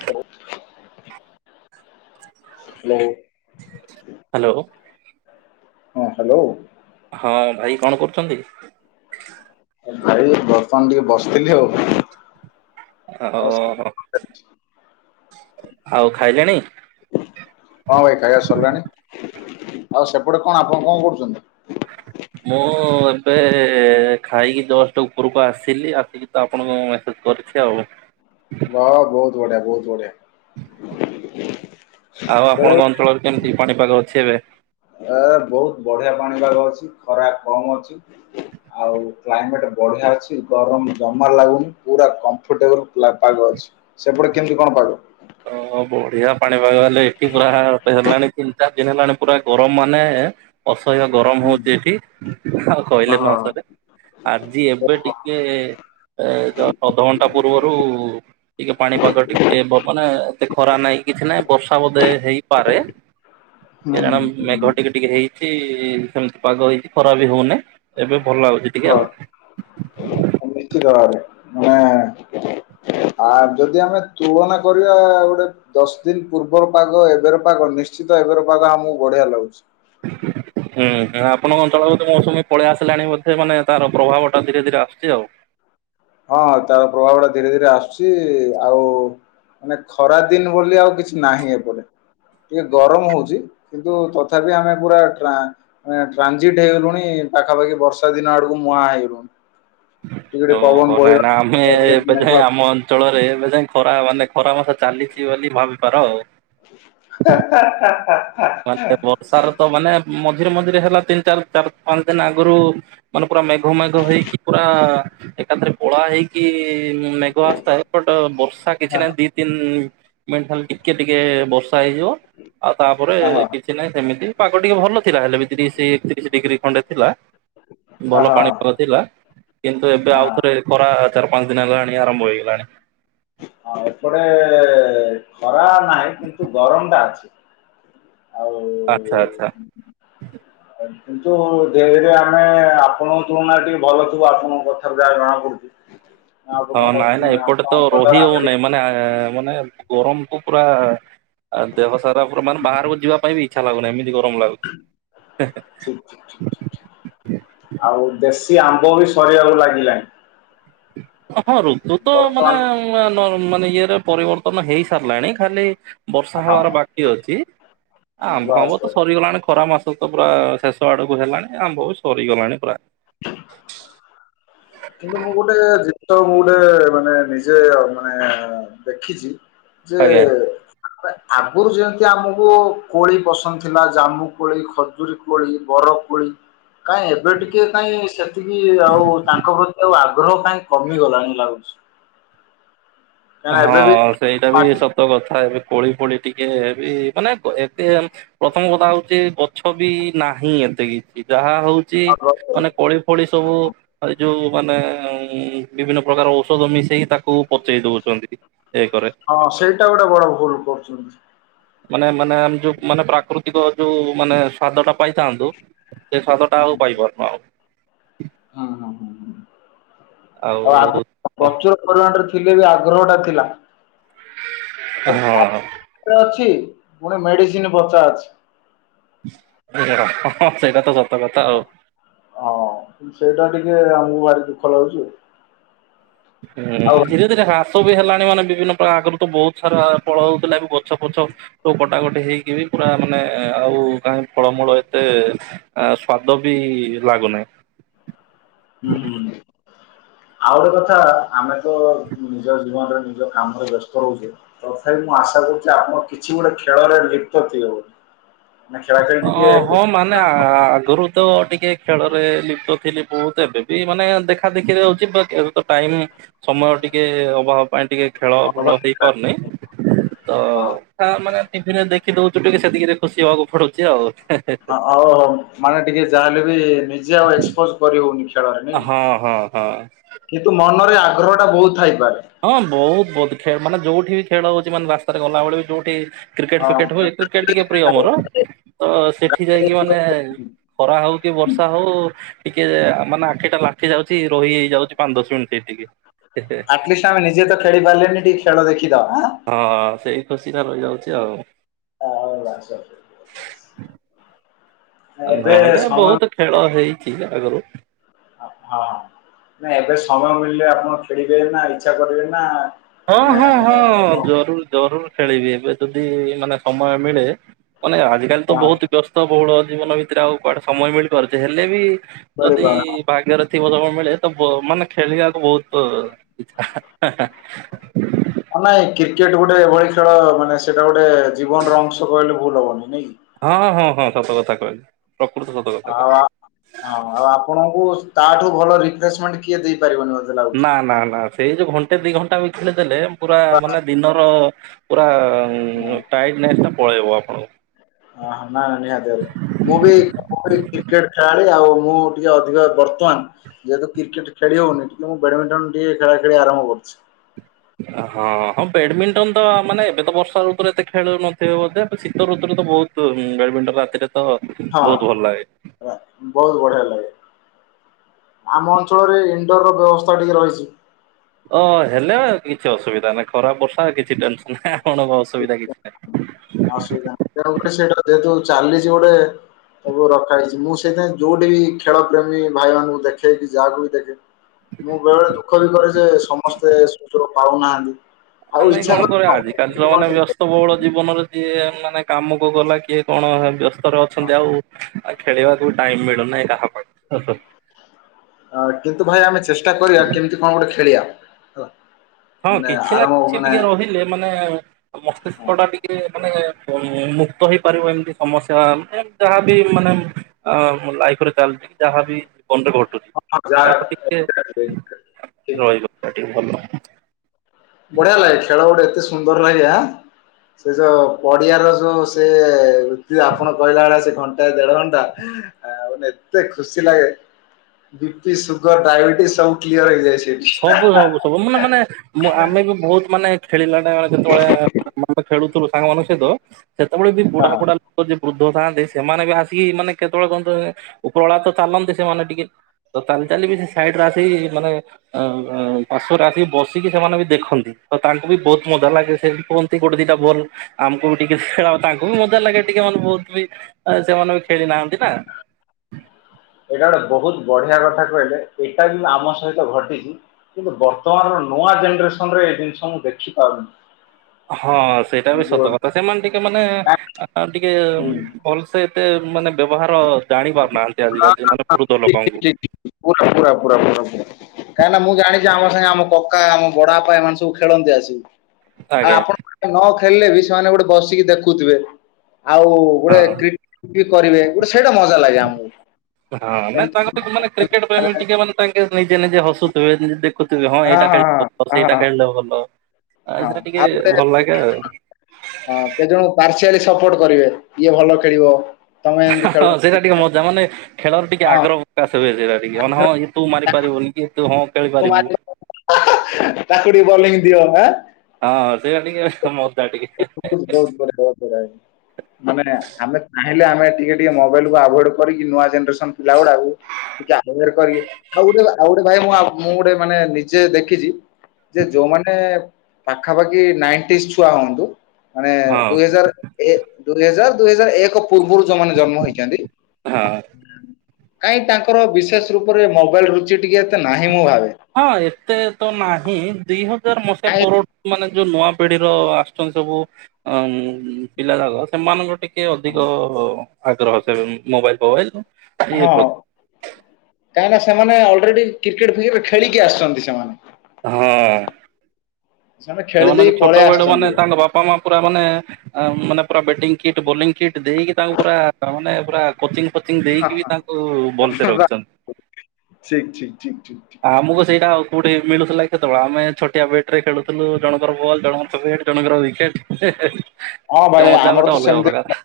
[unintelligible] Hello. ହଁ hello. ହଁ ଭାଇ କଣ କରୁଛନ୍ତି? ଭାଇ ବର୍ତ୍ତମାନ ଟିକେ ବସିଥିଲି ଆଉ। ଆଉ ଓହୋ ସେ- ଆଉ ଖାଇଲେଣି? ହଁ ଭାଇ ଖାଇବା ସରିଲାଣି ଆଉ ସେପଟେ କଣ ଆପଣ କଣ କରୁଛନ୍ତି? ମୁଁ ଏବେ ଖାଇକି ଦଶଟା ଉପରକୁ ଆସିଲି ଆସିକି ତ ଆପଣଙ୍କୁ ମୁ ମେସେଜ କରିଛି ଆଉ। ବଢ଼ିଆ ବହୁତ ବଢ଼ଆ। ଆଉ ବେଳେ ବେଳେ ଆପଣଙ୍କ ଅଞ୍ଚଳରେ କେମିତି ପାଣିପାଗ ଅଛି ଏବେ? ଏ ବହୁତ ବଢିଆ ପାଣିପାଗ ଅଛି ଖରା କମ ଅଛି। ହ ଆଉ କ୍ଲାଇମେଟ ବଢିଆ ଅଛି ଗରମ ଜମା ଲାଗୁନି ପୁରା କମ୍ଫର୍ଟେବଲ ପାଗ ଅଛି। ସେପଟେ କେମିତି କଣ ପାଇବ? ହ ବଢିଆ ପାଣିପାଗ ହେଲେ ଏଠି ପୁର ହେଲାଣି କି। ଦିନ ହେଲାଣି ପୁରା ଗରମ ମାନେ ଅସହ୍ୟ ଗରମ ହୁଁ, ହଉଛି ଏଠି ଆଉ କହିଲେ ହଁ ନ ସରେ। ଆଜି ଏବେ ଟିକେ ଏ ଅଧଘଣ୍ଟା ପୂର୍ବରୁ ଟିକେ ପାଣିପାଗ ଟିକେ ମାନେ ଏତେ ଖରା ନାଇଁ କିଛି ନହିଁ ବର୍ଷା ବୋଧେ ହେଇପାରେ ହୁଁ, ସେ ଜଣେ ହୁଁ, ମେଘ ଟିକେ ଟିକେ ହେଇଛି ସେମିତି ପାଗ ହେଇଛି ଖରା ବି ହଉନିଁ ଏବେ ଭଲ ଲାଗୁଛି ଟିକେ ହଁ ଆଉ। ନିଶ୍ଚିତ ଭାବରେ ମାନେ ଆ ଯଦି ଆମେ ତୁଳନା କରିବା ଗୋଟେ ଦଶ ଦିନ ପୂର୍ବର ପାଗ ଏବେର ପାଗ ନିଶ୍ଚିତ ଏବେର ପାଗ ଆମକୁ ବଢିଆ ଲାଗୁଛି। ହ ହୁଁ ହୁଁ ଆପଣଙ୍କ ଅଞ୍ଚଳ ମୌସୁମୀ ପଳେଇ ଆସିଲାଣି ବୋଧେ ମାନେ ତାର ପ୍ରଭାବ ଟା ଧୀରେ ଧୀରେ ଆସୁଛି ଆଉ। ହଁ ତାର ପ୍ରଭାବ ଟା ଧୀରେ ଧୀରେ ଆସୁଛି ଆଉ ମାନେ ଖରା ଦିନ ବୋଲି ଆଉ କିଛି ନାହିଁ ଏପଟେ। ଟିକେ ଗରମ ହଉଛି କିନ୍ତୁ ତଥାପି ଆମେ ପୁରା ଟ୍ରା୍ନଜିଟ ହେଇଗଲୁଣି ପାଖାପାଖି ବର୍ଷା ଦିନ ଆଡକୁ ମୁହାଁ ହେଇଗୁଣି ଓ ହଉ ନାଇଁ ନା ଆମେ ଟିକେ ଏବେ ଯାଇ ମେଘୁଆ ଆମ ଅଞ୍ଚଳରେ ଏବେ ଯାଇ ଖରା ମାନେ ଖରା ମାସ ଚାଲିଛି ବୋଲି ଭାବିପାର ଆଉ ହା ହା ହା ହା ମାନେ ବର୍ଷାରେ ତ ମାନେ ମଝିରେ ମଝିରେ ହେଲା ତିନି ଚାରି ଚାରି ପାଞ୍ଚ ଦିନ ଆଗରୁ ମାନେ ପୁରା ମେଘ ମେଘ ହେଇକି ପୁରା ଏକାଥରେ କଳା ହେଇକି ମେଘ ଆସିଥାଏ ବଟ ବର୍ଷା ହଁ କିଛି ନାହିଁ ଦି ତିନ ମେନ୍ ଖାଲି ଟିକେ ଟିକେ ବର୍ଷା ହେଇଯିବ ଆଉ ତାପରେ ହଁ ହଁ କିଛି ନାହିଁ ସେମିତି ପାଗ ଟିକେ ଭଲ। ଥିଲା ହେଲେ ବି ତିରିଶ ଏକତିରିଶ ଡିଗ୍ରୀ ଖଣ୍ଡେ ଥିଲା। ହଁ ଭଲ ପାଣିପାଗ ହଁ ଥିଲା କିନ୍ତୁ ଏବେ ହଁ ଆଉଥରେ ଖରା ଚାରି ପାଞ୍ଚ ଦିନ ହେଲାଣି ଆରମ୍ଭ ହେଇଗଲାଣି। ହଁ ଏପଟେ ଖରା ନାହିଁ କିନ୍ତୁ ଗରମ ଟା ଅଛି। ଆଉ ଆଚ୍ଛା ଆଚ୍ଛା [inaudible] କିନ୍ତୁ ଧିରେ ଧୀରେ ଆମେ ଆପଣଙ୍କ ତୁଳନା ଟିକେ ଭଲ ଥିବୁ ଆପଣଙ୍କ କଥାରୁ ଯାହା ଜଣାପଡୁଛି। ହଁ ନାଇଁ ନାଇଁ ଏପଟେ ତ ଅନ୍ତରଟାରେ ରହି ଆମେ ହଉନହିଁ ମାନେ ମାନେ ଗରମକୁୁ ପୁରା ଆଉ ଦେହ ସାରା ପୁର ମାନେ ବାହାରକୁ ଯିବା ପାଇଁ ବି ଇଚ୍ଛା ଲାଗୁନି ଏମିତି ଗରମ ଲାଗୁଛି ହେ ହେ ଟିକେ ଆଉ ଦେଶୀ ଆମ୍ବ ବି ସରିବାକୁ ଲାଗିଲାଣି। ହଁ ଋତୁ ତ ମାନେ ବର୍ତ୍ତମାନ ମାନେ ଇଏରେ ପରିବର୍ତ୍ତନ ହେଇ ସାରିଲାଣି ଖାଲି ବର୍ଷା ହଁ ହବାର ବାକି ଅଛି ଆମ୍ବ ବାସ୍ ଫାମ୍ବ ତ ବାସ୍ ସରିଗଲାଣି ଖରା ମାସ। ତ ପୁରା ଶେଷ ଆଡକୁ ହେଲାଣି ଆମ୍ବ ବି ସରିଗଲାଣି ପୁରା କିନ୍ତୁ ମୁଁ ଗୋଟେ ଜିନିଷ ମୁଁ ଗୋଟେ ମାନେ ନିଜେ ମାନେ ଦେଖିଛି ଯେ ଆଜ୍ଞା। ଆ ଆଗରୁ ଯେମିତି ଆମକୁ କୋଳି ପସନ୍ଦ ଥିଲା ଜାମୁ କୋଳି ଖଜୁରୀ କୋଳି ବର କୋଳି କାଇଁ ଏବେ ଟିକେ ଟଏ କାଇ ସେତିକି ଆଉ ତାଙ୍କ ପ୍ରତି ଆଉ ଆଗ୍ରହ କାଇଁ କମିଗଲାଣି ଲାଗୁଛି। କାହିଁକିନା ଏବେ ବି ହଁ ସେଇଟା ବି ସତ କଥା ଏବେ କୋଳି ଫୋଳି ଟିକେ ବି ମାନେ ଏବେ ପ୍ରଥମ କଥା ହଉଛି ଗଛ ବି ନାହିଁ ଏତେ କି ଯାହା ହଉଛି ମାନେ କୋଳି ଭଳି ସବୁ ଯୋଉ ମାନେ ଉ ବିଭିନ୍ନ ପ୍ରକାର ଔଷଧ ମିଶେଇକି ତାକୁ ପଚେଇ ଏଇ କରେ ହଁ ସେଇଟା ଗୋଟେ ବଡ ଭୁଲ କରୁଛନ୍ତି। ମାନେ ମାନେ ଆମ ଯୋଉ ମାନେ ପ୍ରାକୃତିକ ଯୋଉ ମାନେ ସ୍ଵାଦ ଟା ପାଇଥାନ୍ତୁ। ସେ ସାତଟା ଆଉ ପାଇପାରୁନୁ ଆଉ ହଁ ହଁ ହଁ ଆଉ ପ୍ରଚୁର ପରିମାଣରେ ଥିଲେ ବି ଆଗ୍ରହଟା ଥିଲା। ହଁ ଏବେ ଅଛି ପୁଣି ମେଡିସିନ ବଚା ଅଛି ସେଇଟା ତ ସତ କଥା ଆଉ ହଁ ସେଇଟା ଟିକେ ଆମକୁ ଭାରି ଦୁଃଖ ଲାଗୁଛି। ଆଉ ହୁଁ ରେ ହ୍ରାସ ବି ହେଲାଣି ମାନେ ବିଭିନ୍ନ ପ୍ରକାର ଆଗରୁ ତ ବହୁତ ସାରା ଫଳ ହଉଥିଲା ବି ଗଛ ପଛ। ତ କଟାକଟି ହେଇକି ବି ପୁରା ମାନେ ଆଉ କାହିଁ ଫଳମୂଳ। ତେ ସ୍ୱାଦ ବି ଲାଗୁନାହିଁ ହୁଁ ହୁଁ ଆଉ ଗୋଟେ କଥା ଆମେ ତ ନିଜ ଜୀବନରେ ନିଜ କାମରେ ବ୍ୟସ୍ତ ରହୁଛେ ତଥାପି ମୁଁ ଆଶା କରୁଛି ଆପଣ କିଛି ଗୋଟେ ଖେଳରେ ଲିପ୍ତଥିବେ ବୋଧେ ମଁ ଖେଳ ଖ ଅ ହଁ ମାନେ ଆଗରୁ ତ ଟିକେ ଖେଳରେ ଲିପ୍ତ ଥିଲି ବହୁତ ଏବେ ବି ମାନେ ଦେଖା ଦେଖିରେ ହଉଛି ମାନେ ଖେ ତ ଟାଇମ ସମୟ ଟିକେ ଅଭାବ ପାଇଁ ଟିକେ ଖେଳ ବୁଲ ହେଇପାରୁନି ତ ହଁ ତା ମାନେ ଟିଭିରେ ଦେଖି ଦଉଛୁ ଟିକେ ସେତିକି ଖୁସି ହବାକୁ ପଡୁଛି ଆଉ ହଉ ହଉ ମାନେ ଟିକେ ଯାହା ହେଲେବି ନିଜେ ଆଉ ଏ କରି ହଉନି ଖେଳରେ ନାଇଁ ହଁ ହଁ ହଁ। କିନ୍ତୁ ମନରେ ଆଗ୍ରହଟା ବହୁତ ଥାଇପାରେ ହଁ ବହୁତ ବହୁତ ଖେ ମାନେ ଯୋଉଠି ଖେଳ ହଉଛି ମାନେ ରାସ୍ତାରେ ଗଲାବେଳେ ବି ଯୋଉଠି କ୍ରିକେଟ ଫିକେଟ ହଉ କ୍ରିକେଟ ଟିକେ ପ୍ରିୟ ମୋର ତ ସେଠି ଯାଇକି ମାନେ ଖରା ହଉ କି ବର୍ଷା ହଉ ଟିକେ ମାନେ ଆଖିଟା ଲାଖୀ ଯାଉଛି ରହି ହେଇ ଯାଉଛି ପାଞ୍ଚ ଦଶ ମିନିଟ୍ ଟିକେ ଆଟଲିଷ୍ଟ ଆମେ ନିଜେ ତ ଖେଳି ପାରିଲନି ଟିକେ ଖେଳ ଦେଖିଦବା ହଁ ସେଇ ଖୁସିଟା ରହିଯାଉଛି ଆଉ ଆଉ ଏବେ ନହେଲେ ସମୟ ବହୁତ ଖେଳ ହଁ। ହେଇଛି ଆଗରୁ ହଁ ନା ଏବେ ସମୟ ମିଳିଲେ ଆପଣ ଖେଳିବେ ନା ଇଛା କରିବେ ନା ହଁ ମାନେ ହଁ ହଁ ଜରୁର ଜରୁର ଖେଳିବି ଏବେ ଯଦି ମାନେ ସମୟ ମିଳେ ମାନେ ଆଜିକାଲି ତ କଣ ବହୁତ ବ୍ୟସ୍ତ ବହୁଳ ଜୀବନ ଭିତରେ ଆଉ କୁଆଡେ ସମୟ ମିଳିପାରୁଛି ହେଲେ ବି ଯଦି ମିଳିପାରୁନି। ଭାଗ୍ୟରେ ଥିବ ସବୁ ମିଳେ ତ ମାନେ ଖେଳିବାକୁ ବହୁତ ଇଛା ନାଇଁ କ୍ରିକେଟ ଗୋଟେ ଏଭଳି ଖେଳ ମାନେ ସେଇଟା ଗୋଟେ ଜୀବନର ଅଂଶ କହିଲେ ଭୁଲ ହବନି ନାଇଁ କି ହଁ ହଁ ହଁ ସତ କଥା କହିଲି ପ୍ରକୃତ ସତକଥା ଆଉ କହିଲି ଆ- ହଁ ଆଉ ଆପଣଙ୍କୁ ତାଠୁ ଭଲ ରିଫ୍ରେସମେଣ୍ଟ କିଏ ଦେଇପାରିବନି ବୋଧେ ନା ନା ନା ସେଇ ଯୋଉ ଘଣ୍ଟେ ଦି ଘଣ୍ଟା ଭିତରେ ଦେଲେ ପୁରା ମାନେ ଦିନର ପୁରା ହଁ, ଟାଇଟନେସ୍ ଟା ପଳେଇବ ଆପଣଙ୍କୁ ହ ହ ନା ନିହାତି ଭାବରେ ମୁଁ ବି କ୍ରିକେଟ ଖେଳାଳି ଆଉ ମୁଁ ଟିକେ ଅଧିକ ବର୍ତ୍ତମାନ ଯେହେତୁ କ୍ରିକେଟ ଖେଲି ହଉନିି ମୁଁ ବ୍ୟାଡମିଣ୍ଟନ ଟିକେ ଖେଳା ଖେଳି ଆରଭ କରୁଛି। ହଁ ହଁ ବେଡମିଣ୍ଟନ ତ ମାନେ ଏବେ ତ ବର୍ଷା ଋତୁରେ ଏତେ ଖେଳୁନଥିବେ ବୋଧେ ଶୀତ ଋତୁରେ ତ ବହୁତ ବ୍ୟାଡମିଣ୍ଟନ ରାତିରେ ତ ହଁ ବହୁତ ଭଲ ଲାଗେ ବହୁତ ବଢିଆ ଲାଗେ। ଆମ ଅଞ୍ଚଳରେ ଇନଣ୍ଡୋରର ବ୍ୟବସ୍ଥା ଟିକେ ରହିଛି। ଅ ହେଲେ କିଛି ଅସୁବିଧା ନାହିଁ ଖରା ବର୍ଷା କିଛି ଟେନସନ ନାହିଁ ଆପଣଙ୍କ ଅସୁବିଧା କିଛି ନାହିଁ [unintelligible] ଅସୁବିଧା ନାହିଁ ତେଣୁକରି ସେଇଟା ଯେହେତୁ ଚାଲିଛି ଗୋଟେ ସବୁ ରଖା ହେଇଛି ମୁଁ ସେଇଥିାଇଁ ଯୋଉଠି ବି ଖେଳ ପ୍ରେମୀ ଭାଇମାନାନଙ୍କୁ ଦେଖେ କି ଯାହାକୁ ବି ଦେଖେ ମୁଁ ବେଳେ ବଳେ ଦୁଃଖ ବି କରେ ଯେ ସମସ୍ତେ ସୁଯୋଗ ପାଉନାହାନ୍ତି ଆ ଆଉ ନାଇଁ ଇଚ୍ଛା କଣ କରେ କର ଆଜିକାଲି ତ ମାନେ ବ୍ୟସ୍ତ ବେସ୍ତ ବୋହୁଲ ଜୀବନରେ ଯିଏ ମାନେ କାମକୁ ଗଲା କିଏ କଣ ବ୍ୟସ୍ତ ଅଛନ୍ତି ଆଉ ଆ ଖେଳିବାକୁ ଟାଇମ ମିଳୁନାହିଁ କାହା ପାଇଁ କିନ୍ତୁ ଭାଇ ଆମେ ଚେଷ୍ଟା କରିବା କେମିତି କଣ ଗୋଟେ ଖେଳିବା ହେଲା ହଁ ମାନେ କିଛି ନା ଆରାମଭ କିଛି ମାନେ ଟିକେ ରହିଲେ ମାନେ ମସ୍ତିଷ୍କ ଟା ଟିକେ ମାନେ ମୁକ୍ତ ହେଇପାରିବ ଏମିତି ସମସ୍ୟା ମାନେ ଯାହାବି ମାନେ ଆଁ ଲାଇଫରେ ଚାଲିଛି ଯାହାବି ଘଟୁଛି ତାଠୁ [unintelligible] ସେଠିକ ଭଲ [inaudible] ବଢିଆ ଲାଗେ ଖେଳ ଗୋଟେ ଏତେ ସୁନ୍ଦର ଲାଗେ ସେ ଯୋଉ ପଡିଆର ଯୋଉ ସେ ଋତୁ ଆପଣ କହିଲା ଭେଳିଆ ଦେଢ ଘଣ୍ଟା ଏତେ ଖୁସି ଲାଗେ ବି ପି ସୁଗର ଡାଇବେଟିସ୍ ସବୁ କ୍ଲିୟର ହେଇଯାଇଛି ସବୁ ସବୁ ସବୁ ମାନ ମାନେଁ ଆମେ ବି ବହୁତ ମାନେ ଖେଳିଲା ଟା ବଳେ କେତେବେଳେ ଖେଳୁଥିଲୁ ସାଙ୍ଗ ମଷ ତ ସେତେବେଳେ ବି ହଁ ବୁଢା ହଁ ବୁଢା ଯ ବୃଦ୍ଧ ଥାନ୍ତି ସେମାନେ ବି ଆସିକି ମାନେ କେତେବେଳେ କ ଉପରହଳା ତ ଚାଲନ୍ତି ସେମାନେ ଟିକେ ତ ଚାଲି ଚାଲଲି ବି ସେ ସାଇଡରେ ଆସିକି ମାନେ ଅ ପାଶରେ ଆସିକି ବସିକି ସେମାନେ ବି ଦେଖନ୍ତି ଆ ତାଙ୍କୁ ବି ବହୁତ ମଜା ଲାଗେ ସେମିତି କୁହ ଗୋଟେ ଦିଟା ବଲ ଆମକୁ ବି ଟିକେ ଖେଳ ତାଙ୍କୁ ବି ମଧ୍ୟ ଲାଗେ ଟିକେ ମାନେ ବହୁତ ବି ଆ ସେମାନେ ବି ଖେଳି ନାହାନ୍ତି ନା ଏଇଟା ଗୋଟେ ବହୁତ ବଢିଆ କଥା କହିଲେ ଏଇଟା ବି ଆମ ସହିତ ଘଟିଛି କିନ୍ତୁ ବର୍ତ୍ତମାନର ନୂଆ ଜେନେରେସନ ରେ ଏଇ ଜିନିଷ ମୁଁ ଦେଖିପାରୁିଲିନି ହଁ ସେଇଟା ବି ସତ କଥା ସେମାନେ ଟିକେ ମାନେ ଟିକେ ହୁଁ। ଭଲସେ ଏତେ ମାନେ ବ୍ୟବହାର ଜାଣି ପାରୁନାହାନ୍ତି ଆଜିକାଲି ମାନେ ବୃଦ୍ଧ ଲୋକଙ୍କୁ ପୁର ପୁରା ପୁର ପୁର ପୁର [inaudible] କାହିଁକି ନା ମୁଁ ଜାଣିଛି ଆମ ସାଙ୍ଗେ ଆମ କକା ଆମ ବଡା ବାପା ଏମାନେ ସବୁ ଖେଳନ୍ତି ଆସିବି ଆଉ ଆଜ୍ଞା ଆପଣ ନ ଖେଳିଲେ ବି ସେମାନେ ଗୋଟେ ବସିକି ଦେଖୁଥିବେ ଆଉ ହଁ। ଗୋଟେ୍ର କରିବେ ଗୋଟେ ସେଇଟା ମଜା ଲାଗେ ଆମକୁ। ହଁ ନାଇଁ ଏମତି ତାଙ୍କର ମାନେ କ୍ରିକେଟ ପ୍ରେମ ଟିକେ ମାନେ ତାଙ୍କେ ନିଜେ ନିଜେ ହସୁଥିବେ ଦେ ହଁ ଏଇଟା ଖେଳିଲ ଭଲ ହଁ ହଁ ସେଇଟା ହଁ ଖେଳିଲେ ଭଲ ହଁ ସେଇଟା ଟିକେ ଆଉ ଗୋଟେ ଭଲ ଲାଗେ ଆଉ ହଁ ସେ ଜଣଙ୍କୁ ପାର୍ସିଆ ସପୋର୍ଟ କରିବେ ଇଏ ଭଲ ଖେଳିବ ତମେ ଏମିତି ହଁ ଖେଳୁ ସେଇଟା ଟିକେ ମଜା ମାନେ ଖେଳର ଟିକେ ଆଗ୍ରହ ପ୍ରକାଶ ହୁଏ ସେଇଟା ଟିକେ ମାନେ ହଁ ତୁ ମାରି ପାରିବୁନି କି ତୁ ହଁ ଖେଳି ୁମା ପାରିବୁ। ଚାକୁଡିୀ ବଂ ଦିଅ ହଁ କଣେ ମ ବହୁତ ବା ବହୁତ ବରାା ମାନେ ଆମେ ଚାହିଁଲେ ଆମେ ଟିକେ ଟିକେ ମୋବାଇଲକୁୁ ଆଭୋଡ କରିକି ନୂଆ ଜେନେରେସନ ପିଲା ଗୁଡାକୁ ଟିକେ ଆ କରିବେ ଆଉ ଗୋଟେ ଆଉ ଗୋଟେ ଭାଇ ମୁଁ ମୁଁ ଗୋଟେ ମାନେ ନିଜେ ଦେଖିଛି ଯେ ଯୋଉମାନେ ପାଖାପାଖି ନାଇଣ୍ଟିସ୍ ଛୁଆ ହୁଅନ୍ତୁ ମାନେ ହଁ ଦୁଇ ହଜାର ଦୁଇ ହଜାର ଦୁଇ ହଜାର ଏକ ପୂର୍ବରୁ ଯୋଉମାନେ ଜନ୍ମ ହେଇଛନ୍ତି ହଁ କାଇହିଁ ତାଙ୍କର ବିଶେଷ ରୂପରେ ମୋବାଇଲ ରୁଚି ଟିକେ ଏତେ ନାହିଁ ମୁଁ ଭାବେ ହଁ ଏତେ ତ ନାହିଁ ଦି ହଜାର ମସିହା କାହିଁ ପର ମାନେ ଯୋଉ ନୂଆ ପିଢିର ଆସୁଛନ୍ତି ସବୁ ଅ ପିଲା ଯାକ ସେମାନଙ୍କ ଟିକେ ଟିକେ ଅଧିକ ଆଗ୍ରହ ସେ ମୋବାଇଲ ଫୋବାଇଲ ହଁ ଇଏ ପ୍ରତି କାହିଁକନା ସେମାନେ ଅଲରେଡ଼ି କ୍ରିକେଟ୍ ଫିକେଟ୍ ଖେଳିକି ଆସିଛନ୍ତି ସେମାନେ ହଁ ସେମାନେ ଖେଳି ଦେଇ ସେମାନେେ ଛୋଟ ପଳେଇ ବେଳୁ ଆସିଛନ୍ତି। ମାନେ ତାଙ୍କ ବାପା ମା ପୁରା ମାନେ ମାନେ ପୁରା ବ୍ୟାଟିଂ କିଟ୍ ବୋଲିଂ କିଟ୍ ଦେଇକି ତାଙ୍କୁ ପୁରା ମାନେ ପୁରା କୋଚିଂ ଫୋଚିଂ ଦେଇକି ବି ତାଙ୍କୁ ଭଲସ ଠିକ ରହିଛନ୍ତି ଠିକ ଠିକ ଠିକ ଠ ଠ ଆମକୁ ସେଇଟା ଆଉ କୋଉଠି ମିଳଥିଲା କେତେବେଳେ ଆମେ ଛୋଆ ବେଟ ରେ ଖେଳୁ ଥିଲ ଜଣଙ୍କର ବଲ ଜଣଙ୍କର ବଟ ଜଣଙ୍କର ିକେଟ ହଁ ଭାଇ ତ ମଦା ଆମର ଗୋଟେ ତ ଅଲଗ ସେମିତି ପ୍ରକାର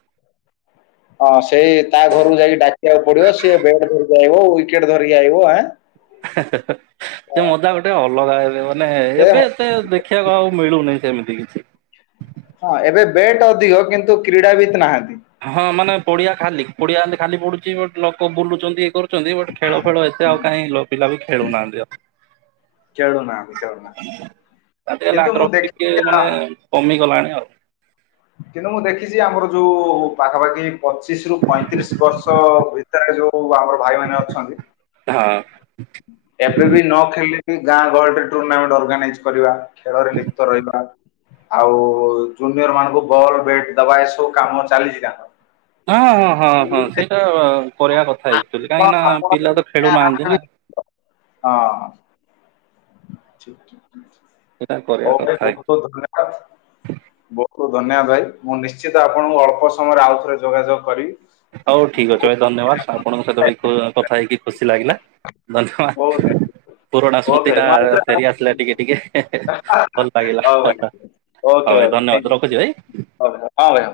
ହଁ ସେଇ ତା ଘରକୁ ଯାଇକି ଡାକିବାକୁ ପଡିବ ସିଏ ବେଟ୍ ଧରିକି ଆଇିବ ୱିକେଟ ଧରିକି ଆଇିବଁ ସେ ମଜା ଗୋଟେ ଅଲଗା ଏବେ ମାନେ ଦେ ଏବେ ସେ ଦେଖିବାକୁ ଆଉ ମିଳୁନି ସେମିତି କିଛି ହଁ ଏବେ ବେଟ ଅଧିକ କିନ୍ତୁ କ୍ରୀଡ଼ାାବିତ ନାହାନ୍ତି ହଁ ମାନେ ପଡିଆ ଖାଲି ପଡିଆ ଖଲେ ଖାଲି ପଡୁଛି ବ ଲୋକ ବୁଲୁଛନ୍ତି କର ବଟ ଖେଳ ଫେଳ ଏତେ ଆଉ କାହିଁ ଲୋକ ପିଲା ବି ଖେଳୁନାହାନ୍ତି ଆଉ ଖେଳୁନାହାନ୍ତି ଖେଳୁନାହାନ୍ତି ତା ଟ କିନ୍ତୁ ମୁଁ ଲାଗ୍ର ଟିକେ ଦେଖିଛି ଆ ମାନେ କମିଗଲାଣି ଆଉ କିନ୍ତୁ ମୁଁ ଦେଖିଛି ଆମର ଯୋଉ ପାଖାପାଖି ପଚିଶ ରୁ ପଇଁତିରିଶ ବର୍ଷ ଭିତରେ ଯୋଉ ଆମର ଭାଇମାନୋନ ଅଛନ୍ତି ହଁ ଏବେ ବି ନ ଖେଲେ ଗାଁ ଗଳରେ ଟୁର୍ଣ୍ଣାମେଣ୍ଟ ଅର୍ଗାନାଇଜ କରିବା ଖେଳରେ ଲିପ୍ତ ରହିବା ଆଉ ଜୁନିୟର ମାନଙ୍କୁ ବଲ ବେଟ ଦବା ଏସବୁ କାମ ଚାଲିଛି କ ହଁ ହଁ ହଁ ହଁ ସେଇଟା କରିବା କଥାଚୁଆଲି ହଉ କାହିଁକି ନା ପିଲା ତ ଖେଳୁନାହାନ୍ତି ନା ହଁ କେ ସେଇଟା କରିବା କଥା ବହୁତ ବହୁତ ଧନ୍ୟବାଦ ବହୁତ ବହୁତ ଧନ୍ୟବାଦ ଭାଇ ମୁଁ ନିଶ୍ଚିତ ଆପଣଙ୍କୁ ଅଳ୍ପ ସମୟରେ ଆଉ ଥରେ ଯୋଗାଯୋଗ କରିବି ହଉ ଠିକ ଅଛି ଭ ଧନ୍ୟବାଦ ଆପଣଙ୍କ ସହିତ କଥା ହେଇକି ଖୁସି ଲାଗିଲା ଧନ୍ୟବାଦ ବହୁତ ପୁରୁଣା ଓକେ ସ୍ମୃତି ଟା ମୁଁ ଆଉ ଥରେ ଫେରିଆସିଲା ଟିକେ ଟିକେ ଭଲ ଲାଗିଲା ହଉ ଭାଇ ହ ଓକେ ଭାଇ ଥ୍ୟାଙ୍କ ଧନ୍ୟବାଦ ୟୁ ରଖୁଛି ଭାଇ ହଁ ଭାଇ ହଁ ଭାଇ।